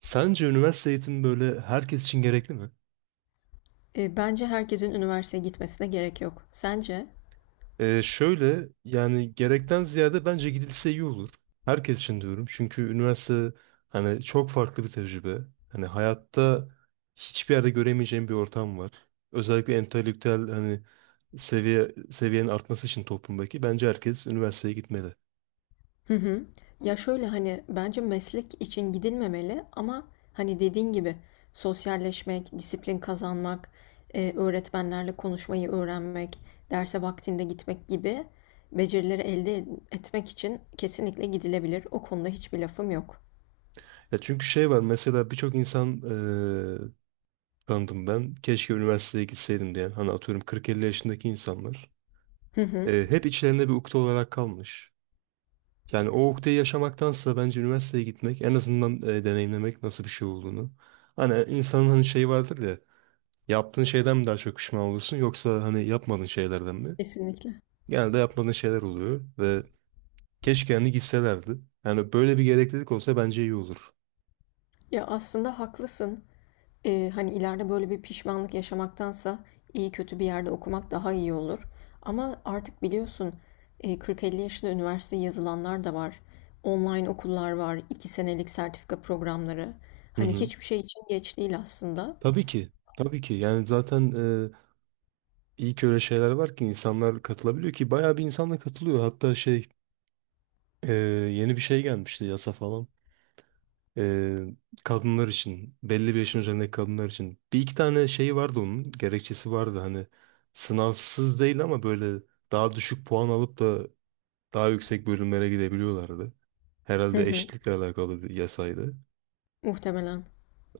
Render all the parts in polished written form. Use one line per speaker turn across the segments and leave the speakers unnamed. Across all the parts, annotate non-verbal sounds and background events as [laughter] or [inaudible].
Sence üniversite eğitimi böyle herkes için gerekli mi?
Bence herkesin üniversiteye gitmesine gerek yok. Sence?
Şöyle yani gerekten ziyade bence gidilse iyi olur. Herkes için diyorum. Çünkü üniversite hani çok farklı bir tecrübe. Hani hayatta hiçbir yerde göremeyeceğim bir ortam var. Özellikle entelektüel hani seviyenin artması için toplumdaki bence herkes üniversiteye gitmeli.
Hı hı. Ya şöyle hani bence meslek için gidilmemeli, ama hani dediğin gibi sosyalleşmek, disiplin kazanmak, öğretmenlerle konuşmayı öğrenmek, derse vaktinde gitmek gibi becerileri elde etmek için kesinlikle gidilebilir. O konuda hiçbir lafım yok.
Ya çünkü şey var mesela birçok insan tanıdım ben. Keşke üniversiteye gitseydim diyen hani atıyorum 40-50 yaşındaki insanlar.
Hı hı.
Hep içlerinde bir ukde olarak kalmış. Yani o ukdeyi yaşamaktansa bence üniversiteye gitmek en azından deneyimlemek nasıl bir şey olduğunu. Hani insanın hani şeyi vardır ya, yaptığın şeyden mi daha çok pişman olursun yoksa hani yapmadığın şeylerden mi?
Kesinlikle.
Genelde yapmadığın şeyler oluyor ve keşke hani gitselerdi. Yani böyle bir gereklilik olsa bence iyi olur.
Ya, aslında haklısın. Hani ileride böyle bir pişmanlık yaşamaktansa iyi kötü bir yerde okumak daha iyi olur. Ama artık biliyorsun, 40-50 yaşında üniversiteye yazılanlar da var. Online okullar var, 2 senelik sertifika programları.
Hı
Hani
hı.
hiçbir şey için geç değil aslında.
Tabii ki. Tabii ki. Yani zaten e, iyi ki öyle şeyler var ki insanlar katılabiliyor ki bayağı bir insanla katılıyor. Hatta şey e, yeni bir şey gelmişti yasa falan. Ee, Kadınlar için, belli bir yaşın üzerindeki kadınlar için. Bir iki tane şey vardı onun, gerekçesi vardı. Hani sınavsız değil ama böyle daha düşük puan alıp da daha yüksek bölümlere gidebiliyorlardı.
Hı
Herhalde
hı,
eşitlikle alakalı bir yasaydı.
muhtemelen.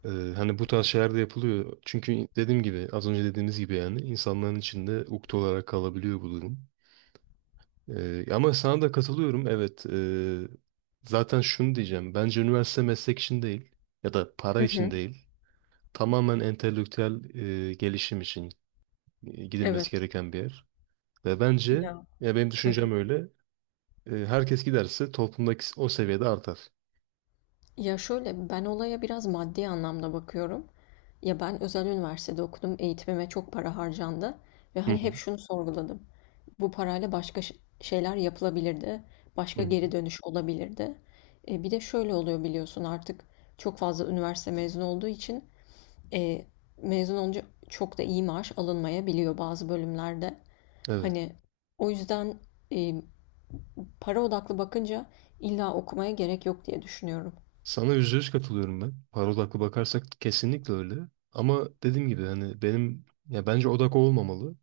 Ee, Hani bu tarz şeyler de yapılıyor. Çünkü dediğim gibi, az önce dediğimiz gibi yani insanların içinde ukde olarak kalabiliyor bu durum. Ama sana da katılıyorum. Evet, zaten şunu diyeceğim. Bence üniversite meslek için değil ya da para
Hı
için
hı,
değil. Tamamen entelektüel gelişim için
evet.
gidilmesi gereken bir yer. Ve bence,
Ya.
ya benim
Hı
düşüncem
hı.
öyle, herkes giderse toplumdaki o seviyede artar.
Ya şöyle, ben olaya biraz maddi anlamda bakıyorum. Ya ben özel üniversitede okudum, eğitimime çok para harcandı ve
Hı
hani
hı.
hep şunu sorguladım. Bu parayla başka şeyler yapılabilirdi. Başka
Hı hı.
geri dönüş olabilirdi. Bir de şöyle oluyor, biliyorsun artık çok fazla üniversite mezunu olduğu için, e, mezun olunca çok da iyi maaş alınmayabiliyor bazı bölümlerde.
Evet.
Hani o yüzden, e, para odaklı bakınca illa okumaya gerek yok diye düşünüyorum.
Sana yüzde yüz katılıyorum ben. Para odaklı bakarsak kesinlikle öyle. Ama dediğim gibi hani benim ya bence odak o olmamalı.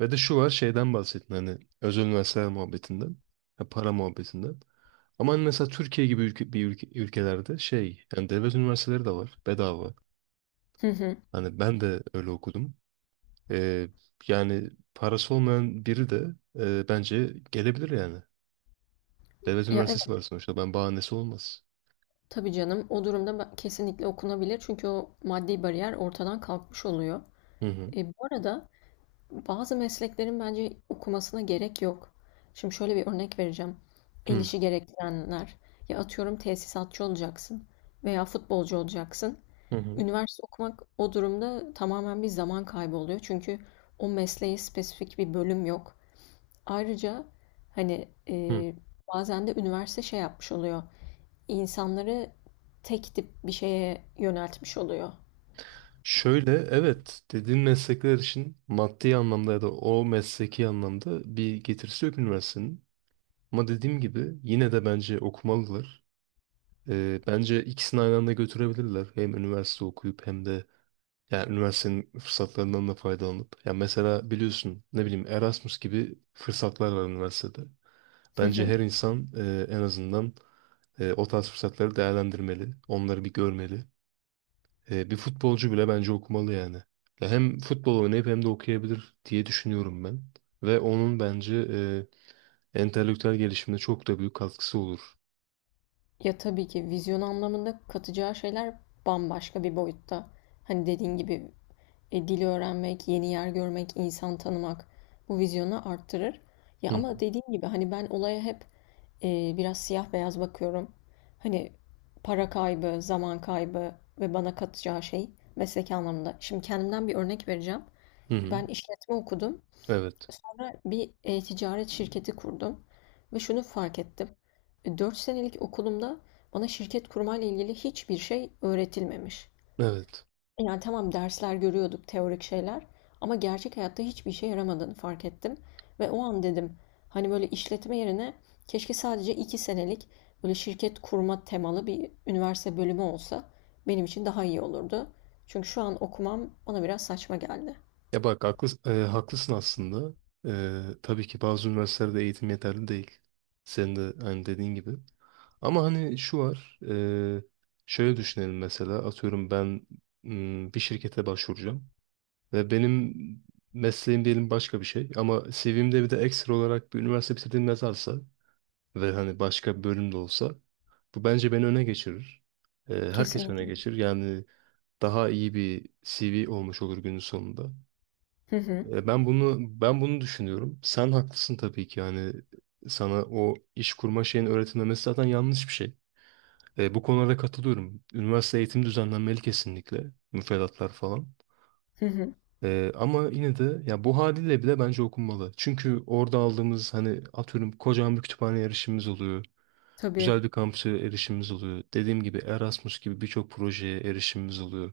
Ve de şu var, şeyden bahsettin hani özel üniversiteler muhabbetinden, ya para muhabbetinden. Ama hani mesela Türkiye gibi ülke, bir ülkelerde şey yani devlet üniversiteleri de var bedava.
Hı hı.
Hani ben de öyle okudum. Ee, Yani parası olmayan biri de bence gelebilir yani. Devlet
Ya evet,
üniversitesi var sonuçta. Ben bahanesi olmaz.
tabii canım, o durumda kesinlikle okunabilir çünkü o maddi bariyer ortadan kalkmış oluyor.
Hı hı.
Bu arada, bazı mesleklerin bence okumasına gerek yok. Şimdi şöyle bir örnek vereceğim. El
Hı
işi gerektirenler. Ya, atıyorum tesisatçı olacaksın veya futbolcu olacaksın.
hı. Hı.
Üniversite okumak o durumda tamamen bir zaman kaybı oluyor. Çünkü o mesleğe spesifik bir bölüm yok. Ayrıca hani,
Hı.
bazen de üniversite şey yapmış oluyor. İnsanları tek tip bir şeye yöneltmiş oluyor.
Şöyle evet, dediğin meslekler için maddi anlamda ya da o mesleki anlamda bir getirisi yok üniversitenin. Ama dediğim gibi yine de bence okumalılar. Bence ikisini aynı anda götürebilirler. Hem üniversite okuyup hem de yani üniversitenin fırsatlarından da faydalanıp. Ya mesela biliyorsun ne bileyim Erasmus gibi fırsatlar var üniversitede. Bence her
[laughs]
insan en azından o tarz fırsatları değerlendirmeli. Onları bir görmeli. E, bir futbolcu bile bence okumalı yani. Ya hem futbol oynayıp hem de okuyabilir diye düşünüyorum ben. Ve onun bence entelektüel gelişimine çok da büyük katkısı olur.
Ya, tabii ki vizyon anlamında katacağı şeyler bambaşka bir boyutta. Hani dediğin gibi, dil öğrenmek, yeni yer görmek, insan tanımak bu vizyonu arttırır. Ya,
Hı
ama
hı.
dediğim gibi hani ben olaya hep biraz siyah beyaz bakıyorum. Hani para kaybı, zaman kaybı ve bana katacağı şey mesleki anlamda. Şimdi kendimden bir örnek vereceğim.
Hı hı.
Ben işletme okudum.
Evet.
Sonra bir e-ticaret şirketi kurdum ve şunu fark ettim. 4 senelik okulumda bana şirket kurmayla ilgili hiçbir şey öğretilmemiş.
Evet.
Yani tamam, dersler görüyorduk, teorik şeyler, ama gerçek hayatta hiçbir işe yaramadığını fark ettim. Ve o an dedim, hani böyle işletme yerine keşke sadece 2 senelik böyle şirket kurma temalı bir üniversite bölümü olsa benim için daha iyi olurdu. Çünkü şu an okumam bana biraz saçma geldi.
Ya bak haklısın, haklısın aslında. E, tabii ki bazı üniversitelerde eğitim yeterli değil. Senin de hani dediğin gibi. Ama hani şu var. Şöyle düşünelim mesela. Atıyorum ben bir şirkete başvuracağım. Ve benim mesleğim diyelim başka bir şey. Ama CV'mde bir de ekstra olarak bir üniversite bitirdiğim yazarsa ve hani başka bir bölüm de olsa, bu bence beni öne geçirir. E, herkes öne
Kesinlikle.
geçirir. Yani daha iyi bir CV olmuş olur günün sonunda.
Hı hı.
E, ben bunu düşünüyorum. Sen haklısın tabii ki, yani sana o iş kurma şeyin öğretilmemesi zaten yanlış bir şey. E, bu konularda katılıyorum. Üniversite eğitim düzenlenmeli kesinlikle. Müfredatlar falan.
Hı hı.
E, ama yine de ya bu haliyle bile bence okunmalı. Çünkü orada aldığımız hani atıyorum kocaman bir kütüphane erişimimiz oluyor.
Tabii.
Güzel bir kampüse erişimimiz oluyor. Dediğim gibi Erasmus gibi birçok projeye erişimimiz oluyor.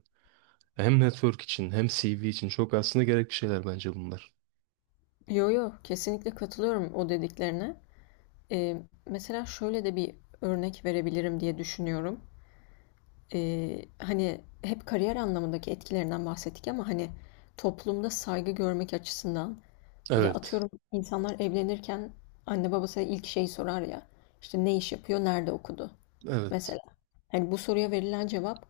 Hem network için hem CV için çok aslında gerekli şeyler bence bunlar.
Yo, yo, kesinlikle katılıyorum o dediklerine. Ee, Mesela şöyle de bir örnek verebilirim diye düşünüyorum. Hani hep kariyer anlamındaki etkilerinden bahsettik, ama hani toplumda saygı görmek açısından, ya
Evet.
atıyorum insanlar evlenirken anne babası ilk şeyi sorar ya, işte ne iş yapıyor, nerede okudu mesela.
Evet.
Hani bu soruya verilen cevap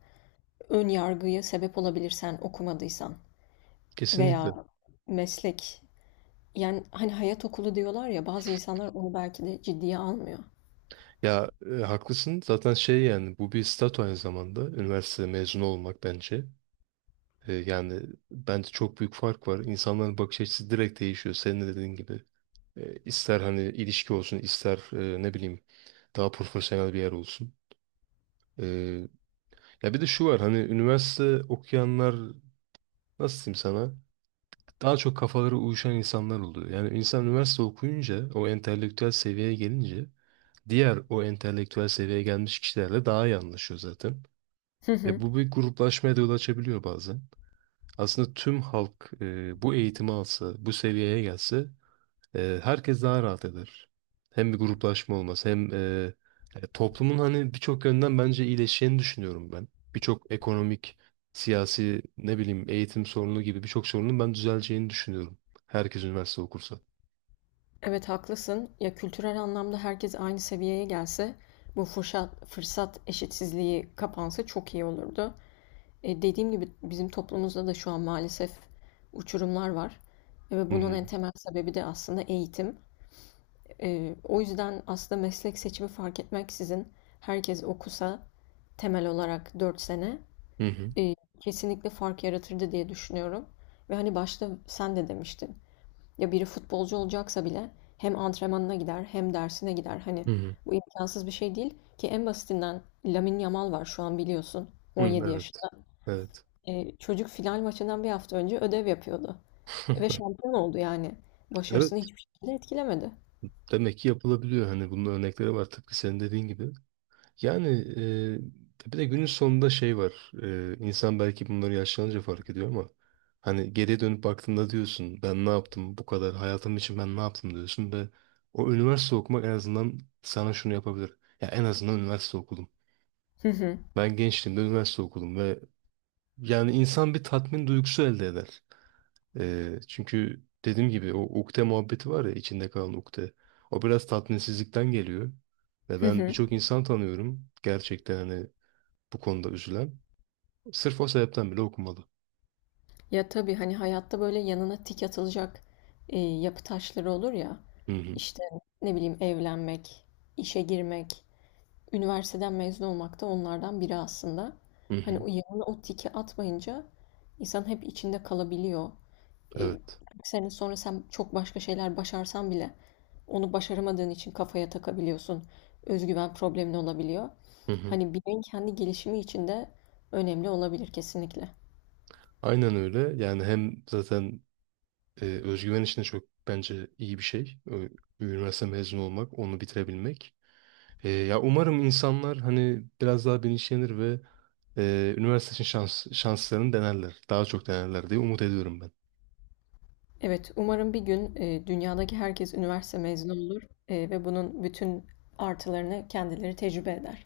ön yargıya sebep olabilir, sen okumadıysan veya
Kesinlikle.
meslek. Yani hani hayat okulu diyorlar ya, bazı insanlar onu belki de ciddiye almıyor.
Ya e, haklısın. Zaten şey yani bu bir statü aynı zamanda. Üniversite mezunu olmak bence. E, yani bence çok büyük fark var. İnsanların bakış açısı direkt değişiyor. Senin de dediğin gibi. E, ister hani ilişki olsun, ister ne bileyim daha profesyonel bir yer olsun. E, ya bir de şu var hani üniversite okuyanlar nasıl diyeyim sana? Daha çok kafaları uyuşan insanlar oluyor. Yani insan üniversite okuyunca o entelektüel seviyeye gelince diğer o entelektüel seviyeye gelmiş kişilerle daha iyi anlaşıyor zaten.
Hı
Ve
hı.
bu bir gruplaşmaya da yol açabiliyor bazen. Aslında tüm halk bu eğitimi alsa, bu seviyeye gelse, herkes daha rahat eder. Hem bir gruplaşma olmaz hem toplumun hani birçok yönden bence iyileşeceğini düşünüyorum ben. Birçok ekonomik, siyasi, ne bileyim eğitim sorunu gibi birçok sorunun ben düzeleceğini düşünüyorum. Herkes üniversite okursa.
Evet, haklısın. Ya kültürel anlamda herkes aynı seviyeye gelse, bu fırsat eşitsizliği kapansa çok iyi olurdu. Dediğim gibi bizim toplumumuzda da şu an maalesef uçurumlar var. Ve
Hı
bunun
hı.
en temel sebebi de aslında eğitim. O yüzden aslında meslek seçimi fark etmeksizin herkes okusa, temel olarak 4 sene,
Hı hı.
e, kesinlikle fark yaratırdı diye düşünüyorum. Ve hani başta sen de demiştin. Ya biri futbolcu olacaksa bile hem antrenmanına gider hem dersine gider. Hani
Hı hı.
bu imkansız bir şey değil ki, en basitinden Lamine Yamal var şu an biliyorsun,
Hı,
17
evet.
yaşında.
Evet.
Çocuk final maçından bir hafta önce ödev yapıyordu. Ve şampiyon oldu yani. Başarısını
Evet.
hiçbir şekilde etkilemedi.
Demek ki yapılabiliyor. Hani bunun örnekleri var tıpkı senin dediğin gibi. Yani bir de günün sonunda şey var. E, insan belki bunları yaşlanınca fark ediyor ama hani geriye dönüp baktığında diyorsun ben ne yaptım bu kadar hayatım için, ben ne yaptım diyorsun ve o üniversite okumak en azından sana şunu yapabilir. Ya en azından üniversite okudum.
Hı hı.
Ben gençliğimde üniversite okudum ve yani insan bir tatmin duygusu elde eder. E, çünkü dediğim gibi o ukde muhabbeti var ya, içinde kalan ukde. O biraz tatminsizlikten geliyor. Ve
Hı
ben
hı.
birçok insan tanıyorum. Gerçekten hani bu konuda üzülen sırf o sebepten bile okumalı.
Ya tabii, hani hayatta böyle yanına tik atılacak, yapı taşları olur ya.
Hı hı,
İşte, ne bileyim, evlenmek, işe girmek, üniversiteden mezun olmak da onlardan biri aslında.
hı
Hani
hı,
o yanına o tiki atmayınca insan hep içinde kalabiliyor. E,
evet.
Bir sene sonra sen çok başka şeyler başarsan bile onu başaramadığın için kafaya takabiliyorsun. Özgüven problemin olabiliyor.
Hı hı.
Hani bireyin kendi gelişimi için de önemli olabilir kesinlikle.
Aynen öyle. Yani hem zaten özgüven için de çok bence iyi bir şey. Üniversite mezunu olmak, onu bitirebilmek. E, ya umarım insanlar hani biraz daha bilinçlenir ve üniversite için şanslarını denerler. Daha çok denerler diye umut ediyorum ben.
Evet, umarım bir gün dünyadaki herkes üniversite mezunu olur, ve bunun bütün artılarını kendileri tecrübe eder.